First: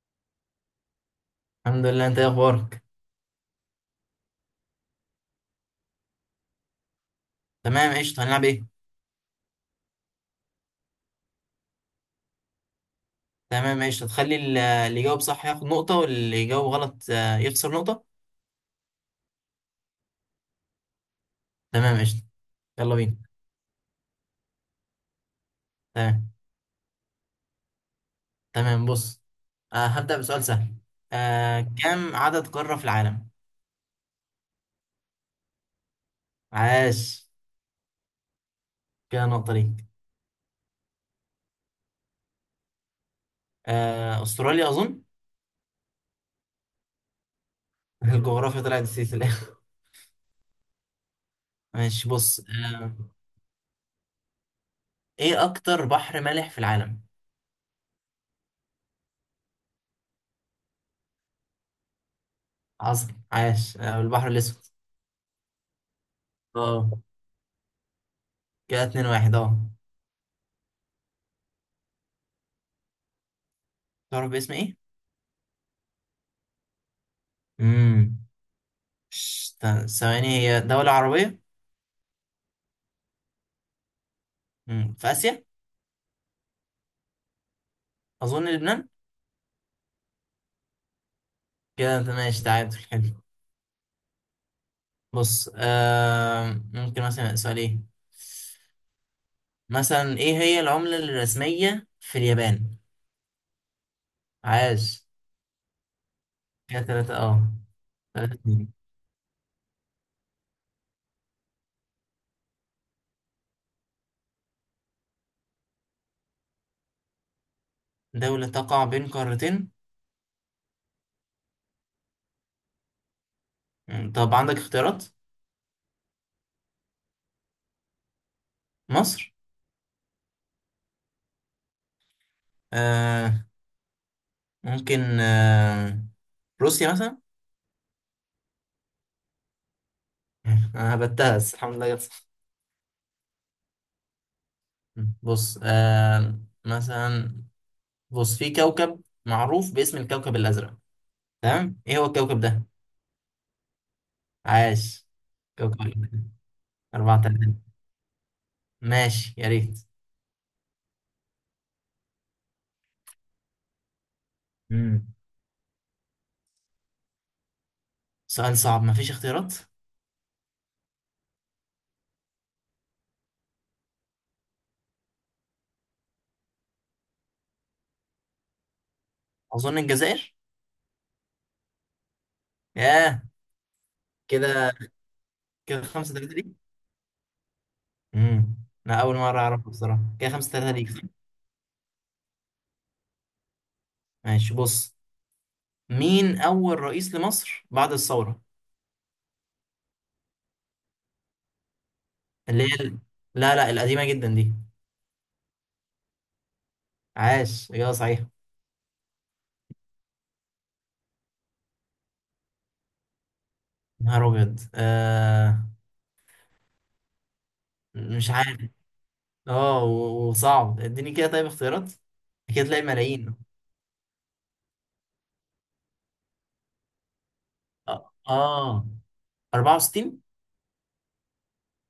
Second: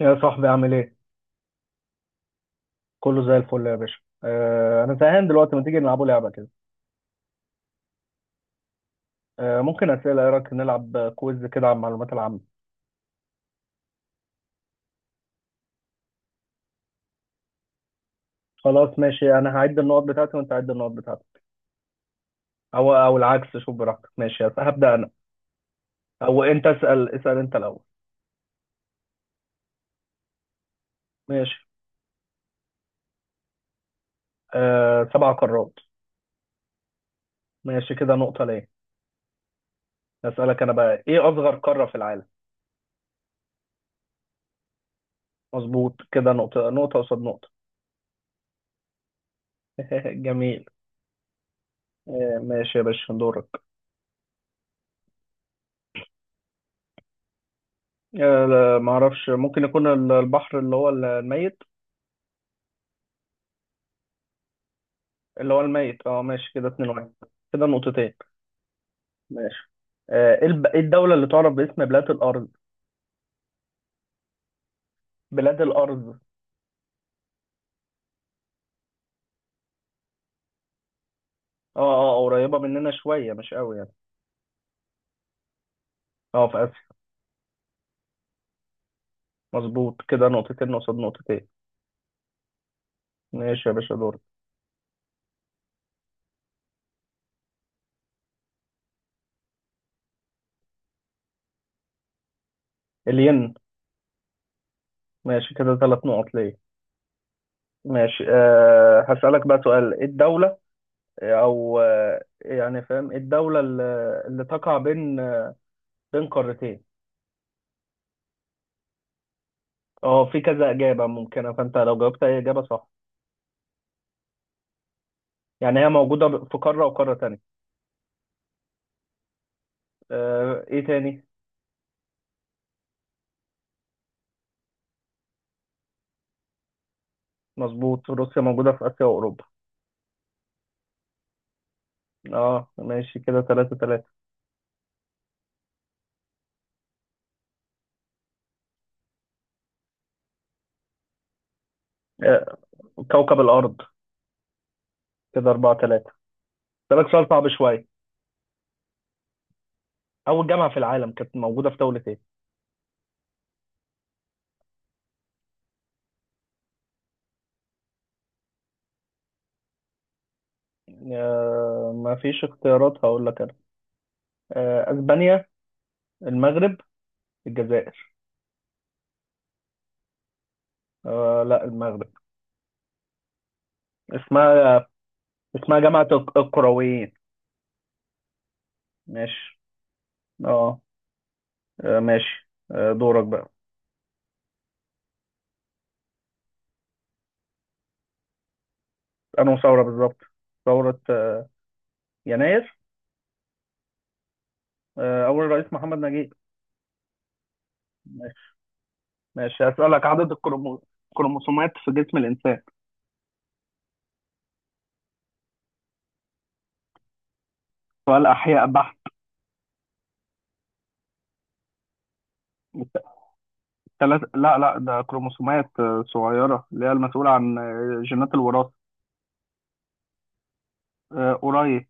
يا صاحبي، عامل ايه؟ الحمد لله، انت ايه اخبارك؟ كله زي الفل يا باشا. انا زهقان دلوقتي، ما تيجي نلعبوا لعبة كده. تمام، قشطة. هنلعب ايه؟ ممكن اسئلة، ايه رايك نلعب كويز كده عن المعلومات العامة. تمام، قشطة. تخلي اللي يجاوب صح ياخد نقطة، واللي يجاوب غلط يخسر نقطة. خلاص ماشي، انا هعد النقط بتاعتي وانت عد النقط بتاعتك. تمام، قشطة. او يلا او بينا. العكس، شوف براحتك. ماشي، هبدأ انا. تمام. او انت اسأل، اسأل انت الاول. تمام، بص، هبدأ بسؤال سهل. ماشي. كم عدد قارة في العالم؟ سبع قارات. عاش. ماشي، كده نقطة ليه؟ كده نقطة ليك. اسألك انا بقى، ايه اصغر قارة في العالم؟ استراليا اظن. مظبوط، كده نقطة، نقطة قصاد نقطة. الجغرافيا طلعت نسيت في الاخر. جميل. ماشي، بص. ماشي يا باشا، دورك. ايه اكتر بحر مالح في العالم؟ لا، معرفش. ممكن يكون البحر اللي هو الميت. عظم، عاش. البحر الاسود. اللي هو الميت. اه ماشي كده، 2 اه، 1. كده نقطتين. كده 2-1، ماشي اه. إيه الدولة اللي تعرف باسم بلاد الأرض؟ تعرف باسم ايه؟ بلاد الأرض. امم. ثواني، هي دولة عربية؟ قريبة مننا شوية، مش قوي يعني. في آسيا. اه، في آسيا. أظن لبنان. مظبوط، كده نقطتين قصاد نقطتين. كده أنت ماشي. تعادل حلو. ماشي يا باشا، دور. بص، ممكن مثلا سؤال إيه. مثلا، إيه هي العملة الرسمية في اليابان؟ الين. عاش. ماشي، كده ثلاث نقط ليه. كده تلاتة، أه. ماشي، 3-2. هسألك بقى سؤال، ايه الدولة؟ آه، او آه، يعني فاهم، ايه الدولة اللي، اللي تقع بين، بين قارتين؟ دولة تقع بين قارتين؟ اه، في كذا إجابة ممكنة، فأنت لو جاوبت أي إجابة صح. طب عندك اختيارات؟ يعني هي موجودة في قارة وقارة تانية. مصر. ايه تاني؟ آه ممكن، روسيا مثلا. مظبوط، روسيا موجودة في آسيا وأوروبا. أنا هبتها بس الحمد لله جت صح. اه ماشي، كده تلاتة تلاتة. بص، مثلا. بص، في كوكب معروف باسم الكوكب الأزرق، تمام، إيه هو الكوكب آه، ده؟ كوكب الأرض. عاش. كده أربعة كوكب تلاتة. الأرض. سألك أربعة سؤال صعب تلاتة شوية. ماشي، يا ريت. أول جامعة في العالم كانت موجودة في دولة ايه؟ امم. سؤال صعب، مفيش اختيارات؟ ما فيش اختيارات، هقول لك أنا. أسبانيا، المغرب، الجزائر. أظن الجزائر. لا، المغرب. ياه. كده. اسمها، اسمها كده جامعة خمسة تلاتة ليك. القرويين. امم. أنا أول مرة ماشي. أعرفه بصراحة. كده 5-3 اه. ليك، صح؟ ماشي دورك بقى. ماشي، بص. مين أول رئيس لمصر بعد الثورة؟ أنهي ثورة بالظبط؟ ثورة اللي هي يناير. ال... لا، لا، القديمة جدا دي. أول رئيس محمد نجيب. عاش، إجابة صحيحة. ماشي، هسألك عدد الكروموسومات في جسم الإنسان. نهار أبيض. سؤال مش عارف. أحياء بحت. اه، و- وصعب، اديني كده، طيب، اختيارات. كده تلاقي ملايين. لا لا، ده كروموسومات صغيرة، اللي هي المسؤولة عن اه، جينات الوراثة. آه. 64، قريب.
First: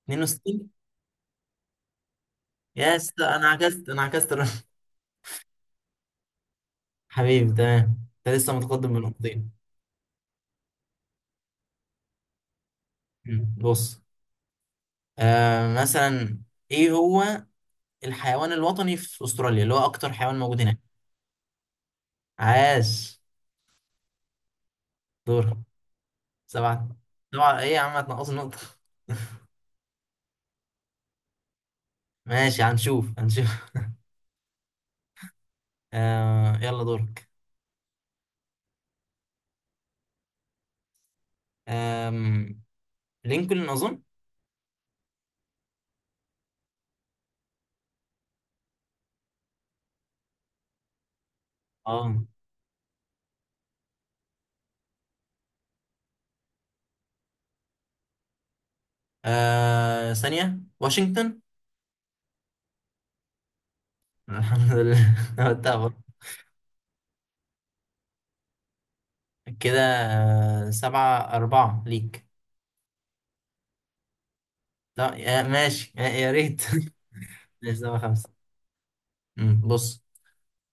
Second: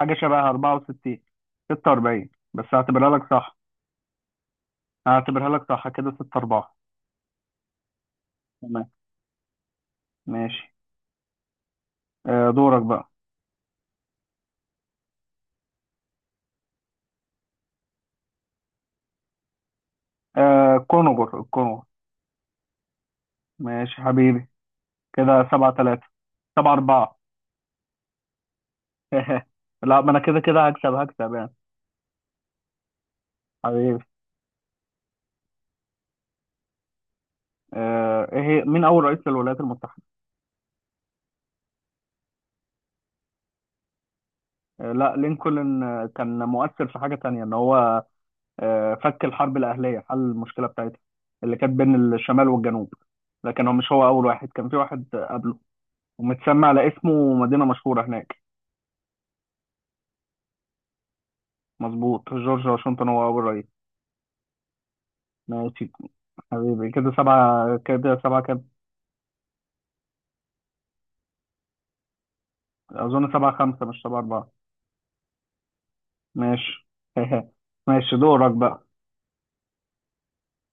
حاجة شبه 62. 64. 46، بس يا هعتبرها اسطى، لك انا صح. عكست انا عكست الرقم. كده 6 4. حبيبي، تمام. انت لسه تمام. متقدم بنقطتين. ماشي، دورك بقى. بص، مثلا. ايه هو الحيوان الوطني في استراليا، اللي هو اكتر حيوان موجود آه، هناك؟ كونغر الكونغر. عاش. ماشي حبيبي، كده دور. 7 3. 7 سبعة. 4. سبعة ايه يا عم؟ هتنقص النقطة؟ لا، ما انا كده كده هكسب، هكسب يعني. ماشي، هنشوف هنشوف. حبيبي. يلا، دورك. آه، ايه هي مين اول رئيس للولايات المتحدة؟ آم... لينكولن اظن. لا، لينكولن كان مؤثر في حاجة تانية، ان هو فك الحرب الأهلية، حل المشكلة بتاعتها، اللي كانت بين اه، الشمال والجنوب. لكن هو مش هو أول واحد، كان في واحد قبله، ومتسمى على اسمه مدينة مشهورة هناك. ثانية، واشنطن. مظبوط، جورج واشنطن هو أول رئيس. الحمد لله، قلتها ماشي برضه. حبيبي، كده سبعة، كده سبعة كده. كده، 7-4 ليك. أظن سبعة خمسة مش سبعة أربعة. لا، ماشي، يا ريت. ماشي. ماشي، سبعة ماشي، خمسة دورك بقى. بص،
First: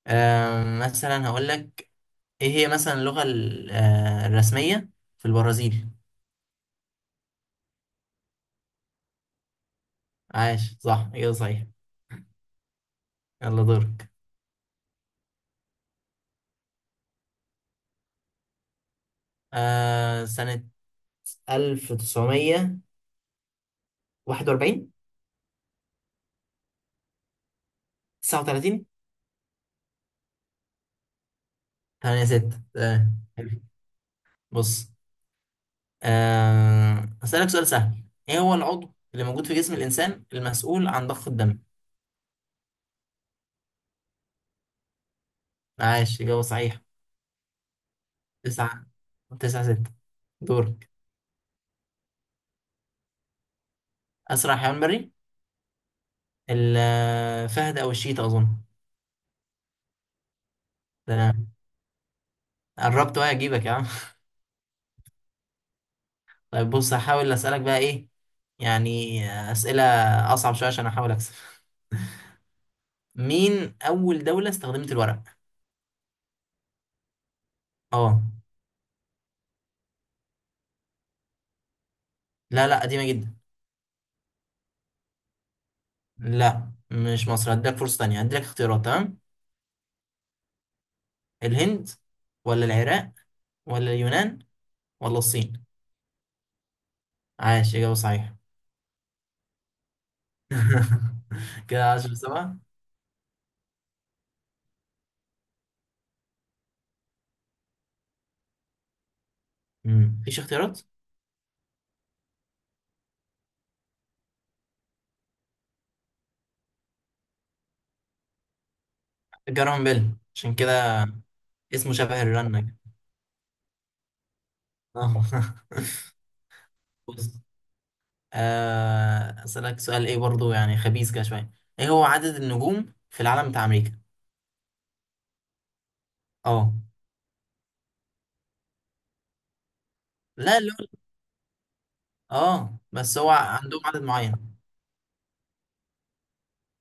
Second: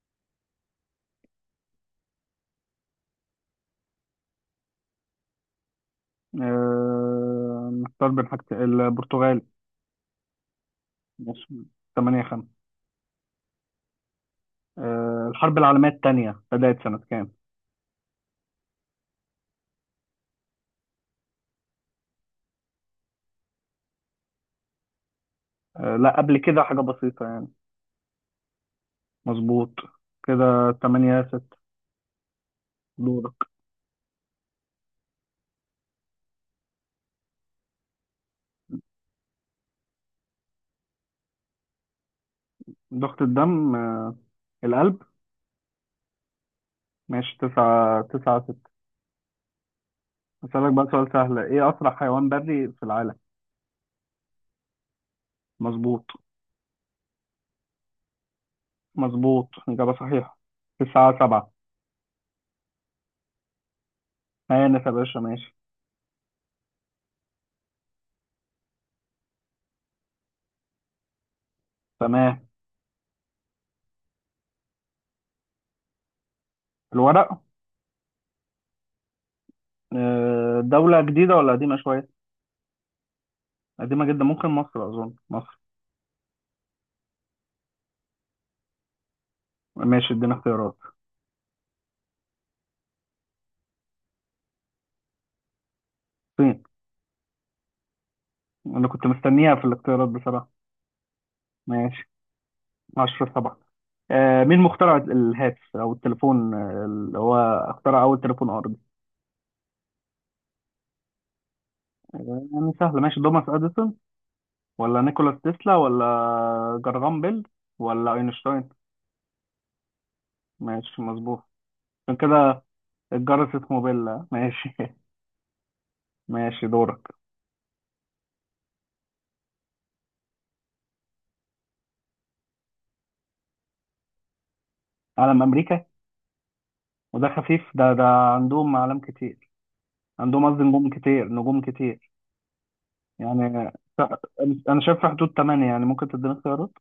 مثلا هقول لك، إيه هي مثلا اللغة الرسمية في البرازيل؟ نختار بين حاجتين، البرتغال. عاش، صح، إجابة صحيح. ماشي، تمانية خمسة. يلا، دورك. الحرب العالمية التانية بدأت سنة كام؟ سنة 1941. لا، قبل كده حاجة بسيطة يعني. 39. مظبوط. كده تمانية ست. 8-6، تمام، دورك. حلو. بص، أسألك سؤال سهل. إيه هو العضو اللي موجود في جسم الإنسان المسؤول عن ضخ الدم؟ ضغط الدم، القلب. عاش، إجابة صحيحة. ماشي، تسعة. تسعة ست. تسعة، تسعة ستة. أسألك بقى دورك. سؤال سهل، إيه أسرع حيوان بري في العالم؟ أسرع حيوان بري؟ مظبوط. الفهد أو الشيتا أظن. مظبوط، إجابة صحيحة. ده تسعة أنا سبعة. قربت وهي أجيبك يا عم. هانف يا باشا، ماشي. طيب، بص، هحاول أسألك بقى إيه، يعني، أسئلة أصعب شوية عشان أحاول أكسب. تمام. مين أول دولة استخدمت الورق؟ الورق. أه. دولة جديدة ولا قديمة شوية؟ لا، لا، قديمة جدا. قديمة جدا، ممكن مصر، أظن مصر. لا، مش مصر. هديلك فرصة تانية، هديلك اختيارات، تمام؟ ماشي، ادينا اختيارات. الهند، ولا العراق، ولا اليونان، ولا الصين؟ الصين. عاش، إجابة صحيحة. أنا كنت مستنيها في الاختيارات بصراحة. كده ماشي، 10-7. اشرف طبعا. مين مخترع الهاتف او التليفون، اللي هو اخترع اول تليفون ارضي؟ مفيش اختيارات. يعني سهله. ماشي، توماس اديسون، ولا نيكولاس تسلا، ولا جرغام بيل، ولا اينشتاين؟ جارون بيل، عشان ماشي كده. مظبوط. اسمه عشان شبه الرنة كده كده. الجرس اسمه بيل ماشي. آه. ماشي، دورك. بص، أسألك سؤال إيه برضو، يعني خبيث كده شوية. إيه هو عدد النجوم في العالم بتاع أمريكا؟ علم امريكا. أه. وده خفيف ده. عندهم اعلام كتير. عندهم، لا، قصدي، اللي هو، نجوم كتير، نجوم كتير. أه، بس هو يعني، عندهم ف- عدد معين. انا شايف في حدود 8، يعني ممكن تديني اختيارات.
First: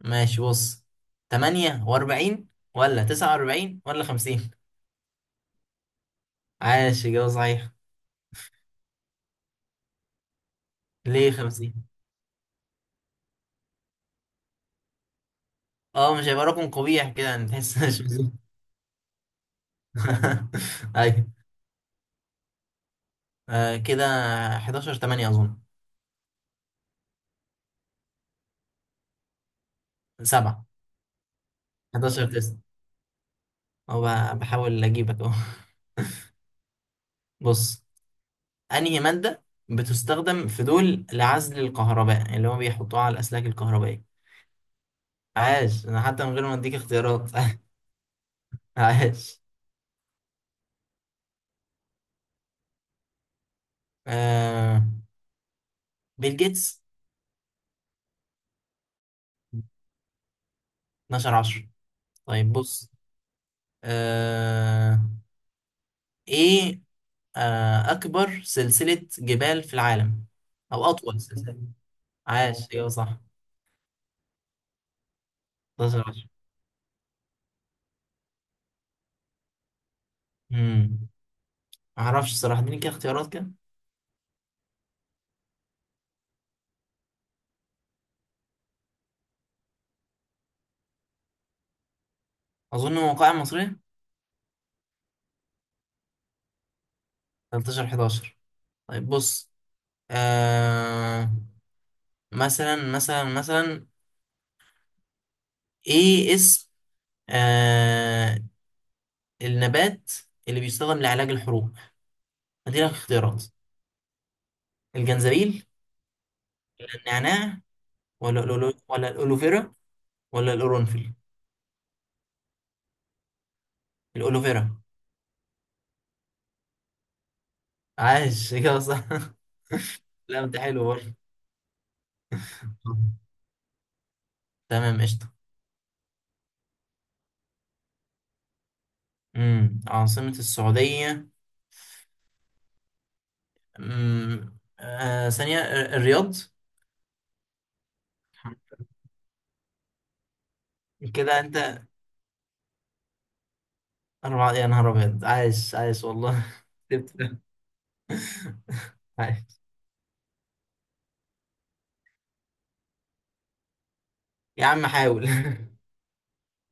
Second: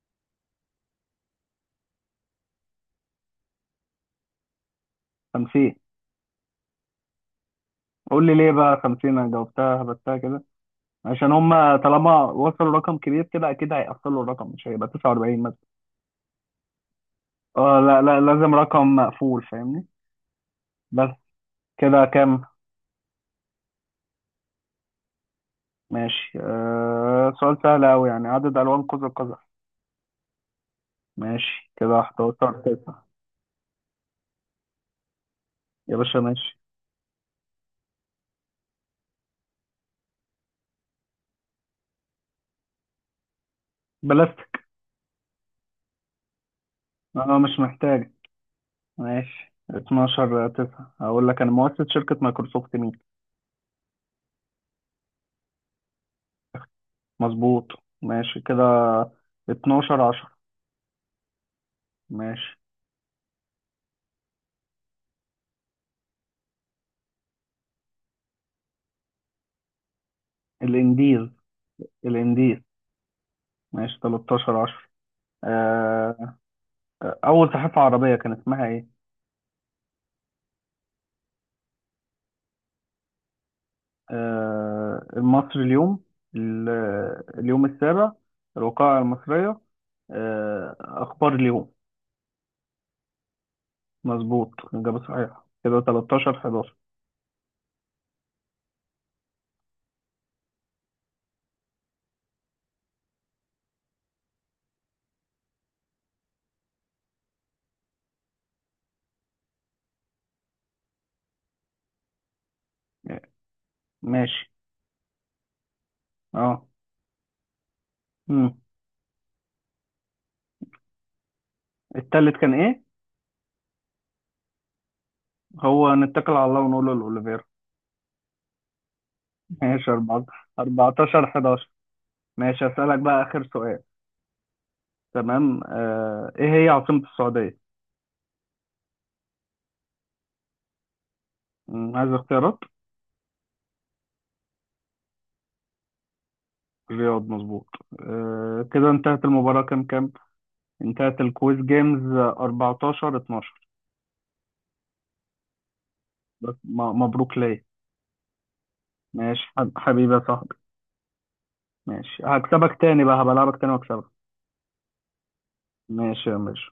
ماشي، بص، 48، ولا 49، ولا 50؟ 50. عاش، إجابة صحيحة. قول لي ليه بقى 50، انا جاوبتها هبتها كده. ليه عشان هم 50؟ طالما وصلوا رقم كبير كده، اكيد هيقفلوا الرقم، مش هيبقى 49 مثلا. أه، مش هيبقى رقم قبيح كده يعني، تحس اه لا لا، مش. لازم رقم مقفول، فاهمني. بس. ايوه. كده كام؟ كده 11 8 اظن. ماشي، سؤال سهل قوي يعني، عدد الوان قوس قزح. 7. ماشي كده، 11 9. 11 9. هو بحاول اجيبك اهو. يا باشا ماشي. بص، انهي مادة بتستخدم في دول لعزل الكهرباء، اللي هو بيحطوها على الاسلاك الكهربائية؟ بلاستيك. عاش. انا حتى من غير ما اديك اختيارات. انا مش محتاج. عاش. ماشي، 12 9. هقول لك انا، مؤسس شركة مايكروسوفت مين؟ آه بيل جيتس. مظبوط. ماشي كده، 12 10. 12 10. طيب، ماشي. بص، آه ايه، اكبر سلسلة جبال في العالم، او اطول الانديز. سلسلة؟ الانديز. عاش، ايوه، صح. ماشي، 13 10. 12. أول صحيفة عربية كان اسمها إيه؟ امم. ما اعرفش الصراحه، اديني كده اختيارات كده. مصر اليوم، ال- اليوم السابع، الوقائع المصرية، أخبار اليوم. اظن موقعي مصرية. مظبوط، إجابة صحيحة. كده 13 11. 13 11. طيب، بص، آه مثلا، ايه اسم آه النبات اللي بيستخدم لعلاج الحروق؟ اديلك اختيارات. ماشي. الجنزبيل، أه. النعناع، ولا مم. ولا الألوفيرا، ولا القرنفل؟ التالت كان إيه؟ الألوفيرا. هو، نتكل على الله ونقول له الأوليفيرا. عاش، كده صح. ماشي، لا، انت حلو برضه. 14 11. ماشي، أسألك بقى آخر سؤال. تمام، قشطة. تمام، إيه هي عاصمة السعودية؟ عاصمة السعودية. عايز اختيارات؟ ثانية. الرياض. الرياض مظبوط. كده انتهت المباراة، كام كام؟ انتهت كده الكويز انت جيمز، 14 12. 4، يا نهار ابيض، عايش عايش والله. بس سبت مبروك ده. ليا. ماشي عايش. حبيبي يا صاحبي. ماشي، هكسبك تاني بقى، هبلعبك تاني واكسبك. يا عم، حاول. ماشي يا باشا